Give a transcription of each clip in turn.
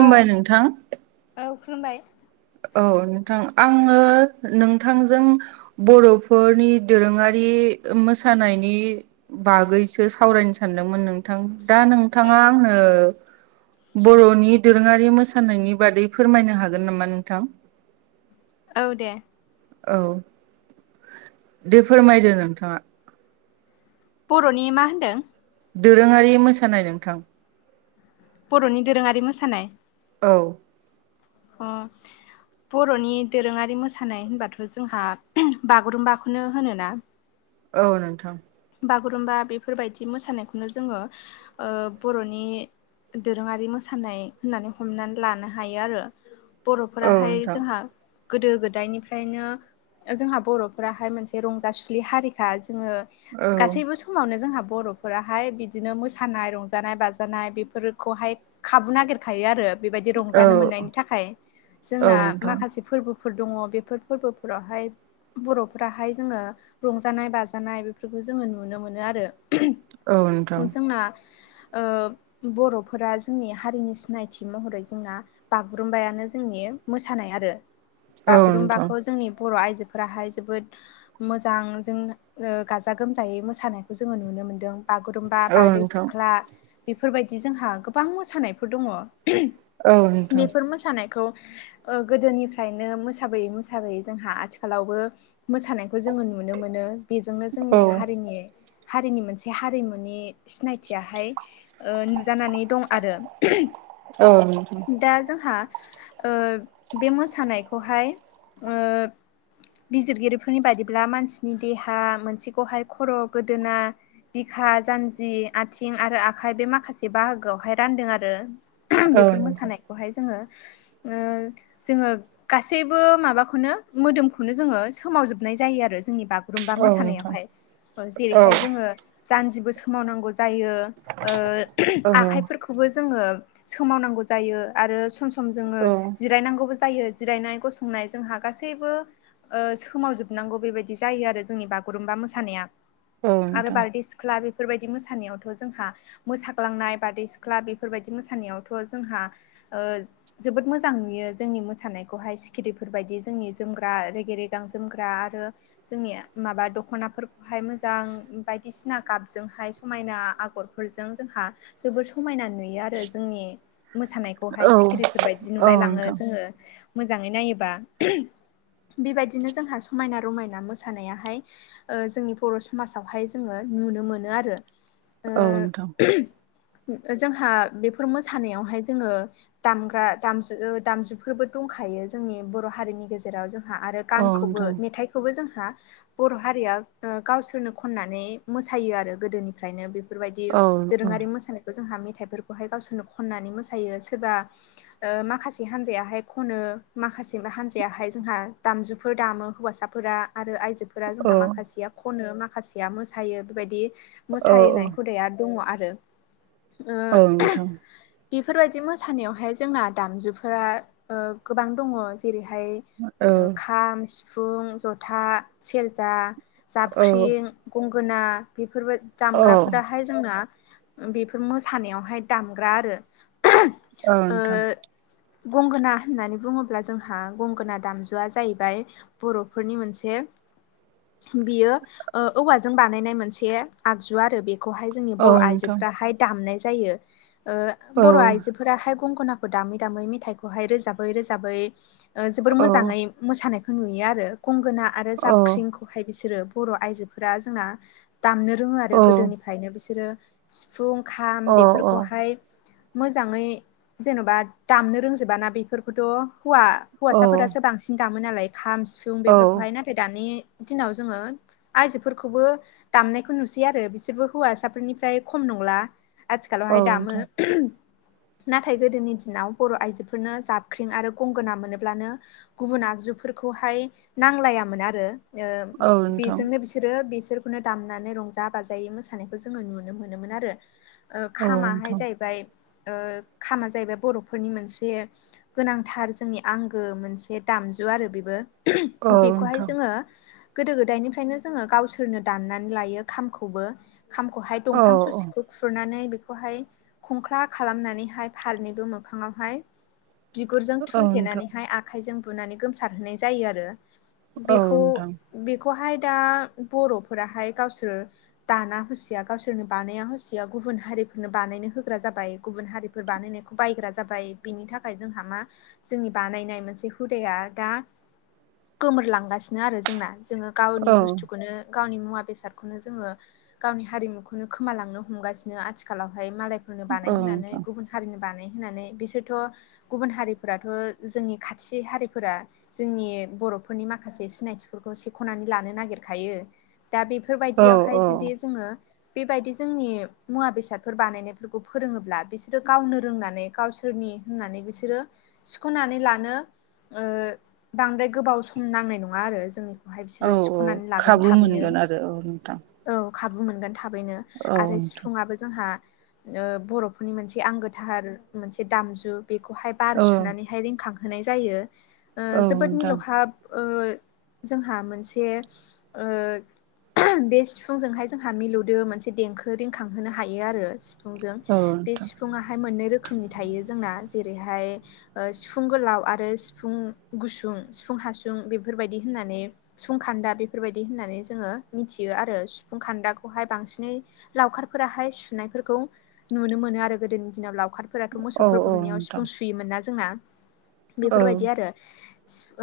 औ नोंथां औ खुलुमबाय औ नोंथां आङो नोंथांजों बर'फोरनि दोरोङारि मोसानायनि बागैसो सावरायनो सानदोंमोन नों दा नोंथाङा आंनो बर'नि दोरोङारि मोसानायनि बादै फोरमायनो हागोन नामा नोंथां। औ दे औ दे फोरमायदो नोंथाङा बर'नि मा होनदों दोरोङारि मोसानाय नोंथां। बर'नि दोरोङारि मोसानाय औ अ बर'नि दोरोङारि मोसानाय होनबाथ' जोंहा बागुरुम्बाखौनो होनोना। औ नोंथां। बागुरुम्बा बेफोरबायदि मोसानायखौनो जोङो बर'नि दोरोङारि मोसानाय होननानै हमनानै लानो हायो आरो औ बर'फोराहाय नोंथां जोंहा गोदो गोदायनिफ्रायनो जोंहा बर'फोराहाय मोनसे रंजासुुलि हारिखा जोङो। औ गासैबो समावनो जोंहा बर'फोराहाय बिदिनो मोसानाय रंजानाय बाजानाय बेफोरखौहाय खाबु नागिरखायो आरो बेबायदि औ रंजानो मोननायनि थाखाय औ जोंना नोंथां माखासे फोरबोफोर दङ बेफोर फोरबोफोरावहाय बर'फोराहाय जोङो रंजानाय बाजानाय बेफोर रखौ जोङो नुनो मोनो आरो औ नोंथां जोंना बर'फोरा जोंनि हारिनि सिनायथि महरै जोंना बागुरुम्बायानो जोंनि मोसानाय आरो औ नोंथां बागुरुम्बाखौ जोंनि बर' आइजोफोराहाय जोबोद मोजां [unintelligible] गाजा गोमजायै मोसानायखौ जोङो नुनो मोनदों बागुरुम्बा, औ बारदै नोंथां सिख्ला बेफोरबायदि जोंहा गोबां मोसानायफोर दङ औ नोंथां बेफोर मोसानायखौ गोदोनिफ्रायनो मोसाबोयै मोसाबोयै मोसाबोयै जोंहा आथिखालावबो मोसानायखौ जोङो नुनो मोनो बेजोंनो जोंनि औ हारिनि हारिनि मोनसे हारिमुनि सिनायथियाहाय नुजानानै दं आरो औ नोंथां दा जोंहा ओ बे मोसानायखौहाय बिजिरगिरिफोरनि बायदिब्ला मानसिनि देहा मोनसेखौहाय खर' गोदोना बिखा जान्जि आथिं आरो आखाय बे माखासे बाहागोआवहाय रानदों आरो औ बेफोर नोंथां मोसानायखौहाय जोंङो ओ जोंङो गासैबो माबाखौनो मोदोमखौनो जोंङो सोमावजोबनाय जायो आरो जोंनि बागु औ नोंथां मोसानायावहाय जेरैहाय जोङो जानजिबो सोमावनांगौ जायो ओ आखाइफोरखौ खौबो जोङो सोमावनांगौ जायो आरो सम सम जोङो औ जिरायनांगौबो जायो जिरायनाय गसंनाय जोंहा गासैबो सोमावजोबनांगौ बेबायदि जायो आरो जोंनि बागुरुमबा मोसानाया औ आरो नोंथां बारदै सिख्ला सिख्ला बेफोरबायदि मोसानायावथ' जोंहा मोसाग्लांनाय बारदै सिख्ला बेफोरबायदि मोसानायावथ' जोंहा जोबोद मोजां नुयो जोंनि मोसानायखौहाय सिखिरिफोरबायायदि जोंनि जोमग्रा रेगे रेगां जोमग्रा आरो जोंनि माबा दख'ना बेहाय मोजां बायदिसिना गाबजोंहाय समायना आगरफोरजों जोंहा जोबोर समायना नुयो आरो जोंनि मोसानायखौ खौहाय औ सिखिरिफोरबायदि औ नुलाय लाङो नोंथां जोङो मोजाङै नायोबा बेबायदिनो जोंहा समायना रमायना मोसानायाहाय ओ जोंनि बर' समाजावहाय जोङो नुनो मोनो आरो औ नोंथां ओ जोंहा बेफोर मोसानायावहाय जोंङो दामग्रा दामु दामजुफोरबो दंखायो जोंनि बर' हारिनि गेजेराव जोंहा आरो औ गानखौबो नोंथां मेथाइखौबो जोंहा बर' हारिया गावसोरनो खननानै मोसायो आरो गोदोनिफ्रायनो बेफोरबायदि औ दोरोङारि मोसानाय जोंहा मेथाइफोरखौहाय गावसोरनो खननानै मोसायो सोरबा ओ माखासे हानजायाहाय खनो माखासे हानजायाहाय जोंहा दामजुफोर दामो हौवासा फोरा आरो आइजो फोरा जोंहा औ माखासेया खनो माखासेया मोसायो बेबायदि औ मोसानाय हुदाया दङ आरो ओ औ नोंथां बेफोरबायदि मोसानायावहाय जोंना दामजुफोरा गोबां दङ' जेरैहाय औ खाम सिफुं जथा सेरजा औ जाबख्रिं गंगोना बेफोरबो औ नोंथां औ नोंथां औ अ औ दामग्राफोराहाय जोंना बेफोर मोसानायावहाय दामग्रा आरो ओं नोंथां ओ गंगोना होननानै बुङोब्ला जोंहा गंगोना दामजुआ जाहैबाय बर'फोरनि मोनसे बियो ओ औवाजों बानायनाय मोनसे आगजु आरो बेखौहाय जोंनि औ बर' आइजोफोराहाय दामनाय जायो। ओ बर' आइजोफोराहाय गंगनाखौ दामै दामै मेथाइखौहाय रोजाबै रोजाबै ओ जोबोर मोजाङै मोसानायखौ नुयो आरो गंगोना आरो जाबख्रिं बेहाय बिसोरो बर' आइजोफोरा जोंना दामनो रोङो आरो गोदोनिफ्रायनो बिसोरो सिफुं खाम बेफोरखौहाय मोजाङै जेन'बा दामनो रोंजोबाना बेफोरखौथ' हौवा हौवासाफोरासो बांसिन दामो नालाय खाम सिफुं बेफोरखौहाय नाथाय दानि दिनाव जोंङो आयजोफोरखौबो दामनायखौ नुसै आरो बिसोरबो हौवासाफोरनिफ्राय खम नंला आथिखालावहाय दामो नोंथां नाथाय गोदोनि दिनाव बर' आइजोफोरनो जाबख्रिं आरो गंगोना मोनोब्लानो गुबुन आगजुफोरखौहाय नांलायामोन आरो ओ औ नोंथां औ नोंथां बेजोंनो बि बिसोरो बिसोरखौनो दामनानै रंजा बाजायै मोसानायखौ जोङो नुनो मोनोमोन आरो ओ खामाहाय जाहैबाय ओ खामा जाहैबाय बर'फोरनि मोनसे गोनांथार जोंनि आंगो मोनसे दामजु आरो बेबो बेखौहाय जोङो गोदो गोदायनिफ्रायनो जोङो गावसोरनो दाननानै लायो खामखौबो खामखौहाय औ औ दंफां ससेखौ खुरनानै बेखौहाय खंख्ला खालामनानैहाय फारनैबो मोखाङावहाय बिगुरजों औ नोंथां थुनथेनानैहाय आखाइजों बुनानै गोमसारहोनाय जायो आरो औ बेखौ नोंथां बेखौहाय दा बर'फोराहाय गावसोर दाना होसिया गावसोरनो बानाया होसिया गुबुन हारिफोरनो बानायनो होग्रा जाबाय गुबुन हारि फोर बानायनायखौ बायग्रा जाबाय बिनि थाखाय जोंहा मा जोंनि बानायनाय मोनसे हुदाया दा गोमोरलांगासिनो आरो जोंना जोङो गावनि औ बुस्थुखौनो गावनि मुवा बेसादखौनो जोंङो गावनि हारिमुखौनो खोमालांनो हमगासिनो आथिखालावहाय मालायफोरनो औ बानायहोनानै नोंथां गुबुन हारिनो बानाय होननानै बिसोरथ' गुबुन हारिफोराथ' जोंनि खाथि हारिफोरा जोंनि बर'फोरनि माखासे सिनायथिफोरखौ सेख'नानै लानो नागिरखायो दा औ बेफोरबायदियावहाय जुदि जोङो बेबायदि जोंनि मुवा बेसादफोर बानायनायफोरखौ फोरोङोब्ला बिसोरो गावनो रोंनानै गावसो फोरनि होननानै बिसोरो सिख'नानै लानो ओ बांद्राय गोबाव सम नांनाय नङा आरो जों ओमफाय औ बिसोरो औ सिख'नानै लागोन खाबु थाबैनो मोनगोन आरो औ नोंथां औ खाबु मोनगोन थाबैनो औ आरो नोंथां सिफुुंआबो जोंहा ओ बर'फोरनि मोनसे आंगोथार मोनसे दामजु बेखौहाय बार सुनानै रिंखांहोनाय जायो ओ औ जोबोद नोंथां मिलौहाब ओ जोंहा मोनसे ओ बे सिफुंजोंहाय जोंहा मिलौदो मोनसे देंखो रिंखांहोनो हायो आरो सि फुंजों औ बे नोंथां सिफुंङाहाय मोननै रोखोमनि थायो जोंना जेरैहाय ओ सिफुं गोलाव आरो सिफुं गुसुं सिफुं हासुं बेफोरबायदि होननानै सिफुं खान्दा बेफोरबायदि होननानै जोङो मिथियो आरो सिफुं खान्दाखौहाय बांसिनै लावखारफोराहाय सुनायफोरखौ नुनो मोनो आरो गोदोनि दिनाव लावखार फोराथ' औ मोसौफोर औ गुमनायाव नोंथां सिफुं सुयोमोन ना जोंना औ बेफोरबायदि आरो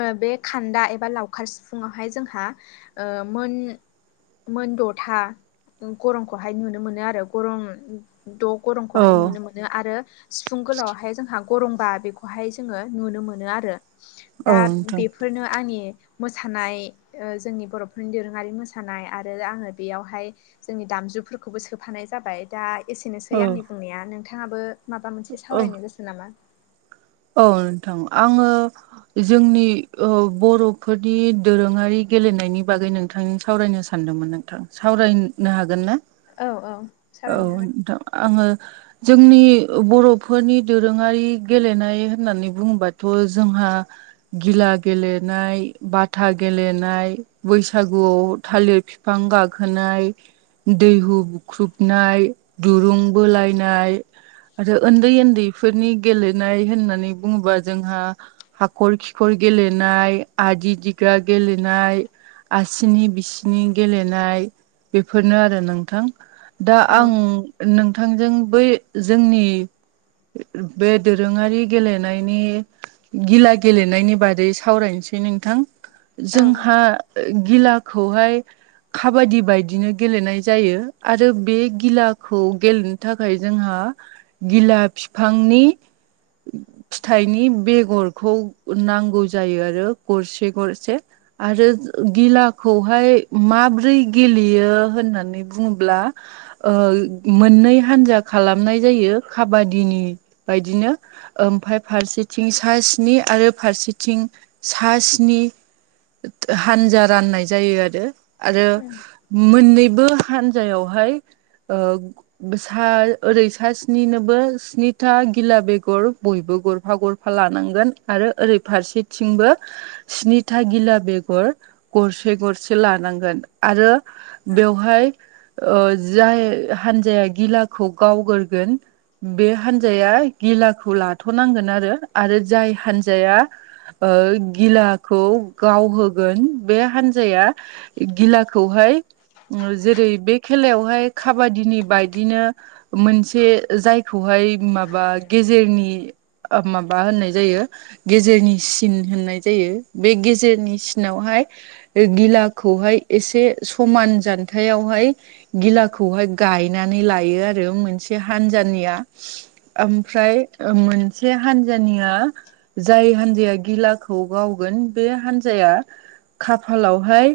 ओ बे खान्दा एबा लावखार सिफुङावहाय जोंहा ओ मोन मोनद'था गरंखौहाय नुनो मोनो आरो गरं द' औ गरंखौहाय नुनो मो नो आरो सिफुं गोलावहाय जोंहा गरंबा बेखौहाय जोङो नुनो मोनो आरो दा नोंथां बेफोरनो आनि मोसानाय ओ जोंनि बर'फोरनि दोरोङारि मोसानाय आरो आङो बेयावहाय जोंनि दामजुफोरखौबो सोफानाय जाबाय। दा एसेनोसै औ आंनि बुंनाया नोंथाङाबो माबा मोनसे औ सावरायनो गोसो नामा? औ नोंथां आङो जोंनि ओ बर'फोरनि दोरोङारि गेलेनायनि बागै नोंथांनो सावरायनो सान सानदोंमोन नोंथां सावरायनो हागोन ना? औ औ औ सावरायनो हागोन नोंथां आङो जोंनि बर'फोरनि दोरोङारि गेलेनाय होननानै बुङोबाथ' जोंहा गिला गेलेनाय बाथा गेलेनाय बैसागुआव थालिर फि फां गाखोनाय दैहु बुख्रुबनाय दुरुं बोलायनाय आरो उन्दै उन्दैफोरनि गेलेनाय होननानै बुङोबा जोंहा हाखर खिखर गेलेनाय आदि दिगा गेलेनाय आसिनि बिसिनि गेलेनाय बेफोरनो आरो नोंथां दा औ आं नोंथांजों बै जोंनि बे दोरोङारि गेलेनायनि गिला गेलेनायनि बादै सावरायनोसै नोंथां। औ जोंहा गिलाखौहाय खाबादि बायदिनो गेलेनाय जायो आरो बे गिलाखौ गेलेनो थाखाय जोंहा गिला फिफांनि फिथाइनि बेगरखौ नांगौ जायो आरो गरसे गरसे आरो गिलाखौहाय माब्रै गेलेयो होननानै बुङोब्ला ओ मोननै हान्जा खालामनाय जायो खाबादिनि बायदिनो ओमफफ्राय फारसेथिं सा स्नि आरो फारसेथिं सा स्नि हानजा राननाय जायो आरो आरो औ मोननैबो हान्जायावहाय ओ सा ओरै सा स्निनोबो स्निथा गिला बेग गर बयबो गरफा गरफा लानांगोन आरो ओरै फारसेथिंबो स्निथा गिला बेगर गरसे गरसे लानांगोन आरो बेवहाय ओ जाय हान्जाया गिलाखौ गावगोरोगोन बे हान्जाया गिला खौ लाथ'नांगोन आरो आरो जाय हान्जाया ओ गिला खो गावहोगोन बे हान [unintelligible] गिलाखौहाय जेरै बे खेलायावहाय खाबादिनि बायदिनो मोनसे जायखौहाय माबा गेजेरनि माबा होननाय जायो। गेजेरनि सिन होननाय जायो बे गेजेरनि सिनावहाय गिलाखौहाय एसे समान जान्थायावहाय गिलाखौहाय गायनानै लायो आरो मोनसे हानजानिया मोनसे हानजानिया जाय हान्जाया गिला खौ गावगोन बे हान्जाया खाफालावहाय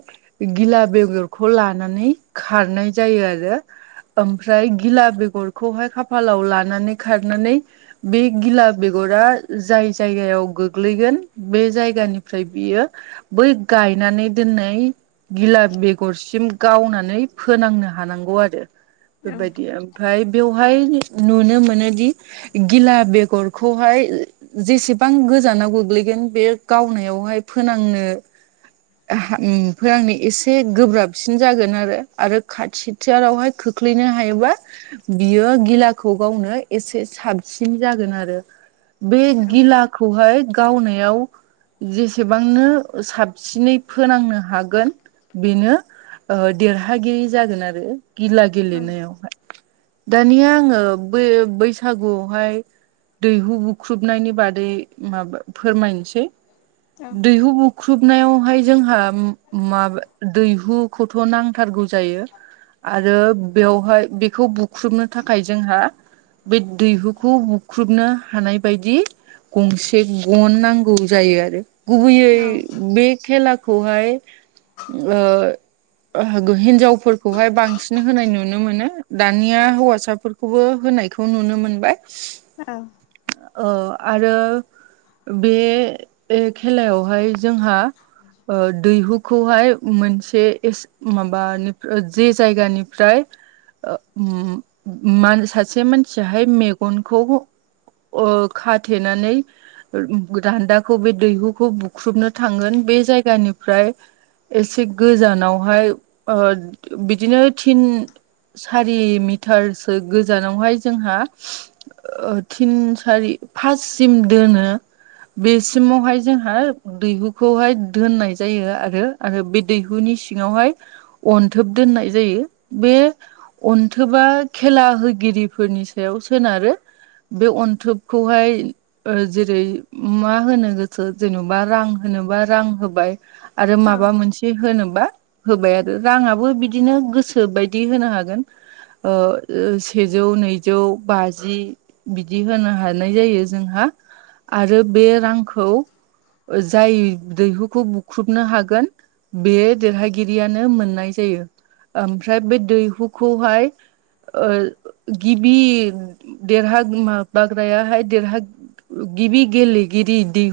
गिला बेगरखौ लानानै खारनाय जायो आरो ओमफ्राय गिला बेगरखौहाय खाफालाव लानानै खारनानै बे गिला बेगरा जाय जायगायाव गोग्लैगोन बे जायगानिफ्राय बियो बै गायनानै दोननाय गिला बेगरसिम गावनानै फोनांनो हानांगौ आरो बेबायदि ओमफ्राय बेवहाय नुनो मोनोदि गिला बेगरखौहाय जेसेबां गोजानाव गोग्लैगोन बे गावनायावहाय फोनांनो फोनांनो एसे गोब्राबसिन जागोन आरो आरो खाथि होथियारावहाय खोख्लैनो हायोबा बियो गिलाखौ गावनो एसे साब साबसिन जागोन आरो बे गिलाखौहाय गावनायाव जेसेबांनो साबसिनै फोनांनो हागोन बेनो देरहागिरि जागोन आरो गिला गेलेनायावाय दानिया आङो बे बैसागु बेहाय दैहु बुख्रुबनायनि बादै माबा फोरमायनोसै औ दैहु बुख्रुबनायावहाय जोंहा माबा दैहु खौथ' नांथारगौ जायो आरो बेवहाय बेखौ खुख्रुबनो थाखाय जोंहा बे दैहुखौ खौ बुख्रुबनो हानाय बायदि गंसे गन नांगौ जायो आरो गुबैयै बे खेलाखौहाय हिनजावफोरखौहाय बांसिन होनाय नुनो मोनो दानिया हौवासाफोरखौ खौबो होनायखौ नुनो मोनबाय औ औ आरो बे खेलायावहाय जोंहा दैहुखौहाय मोनसे माबानि जे जायगानिफ्राय। सासे मानसियाहाय मेगनखौ अ खाथेनानै दान्दाखौ बे दैहुखौ बुख्रुबनो थांगोन बे जायगानिफ्राय एसे गोजानावहाय ओ बिदिनो थिन सारि मिटारसो गोजानावहाय जोंहा थिन सारि फाससिम दोनो बेसिमावहाय जोंहा दैहुखौहाय दोननाय जायो आरो आरो बे दैहुनि सिङावहाय अन्थोब दोननाय जायो बे अनथोबा खेला होगिरिफोरनि सायाव सोनार बे अन्थोबखौहाय जेरै मा होनो गोसो जेनेबा रां जेन'बा रां होबाय आरो मा औ औ मोनसे बि होनोबा होबाय आरो राङाबो बिदिनो गोसो बायदि होनो हागोन ओ सेजौ नैजौ बाजौ जि बिदि होनो हानाय जायो जोंहा आरो बे रांखौ जाय दैहुखौ बुख्रुबनो हागोन बे देरहागिरियानो मोननाय जायो। ओमफ्राय बे दैहुखौहाय आ गिबि देरहाग बाग्रायाहाय देरहा गिबि गेलेगिरि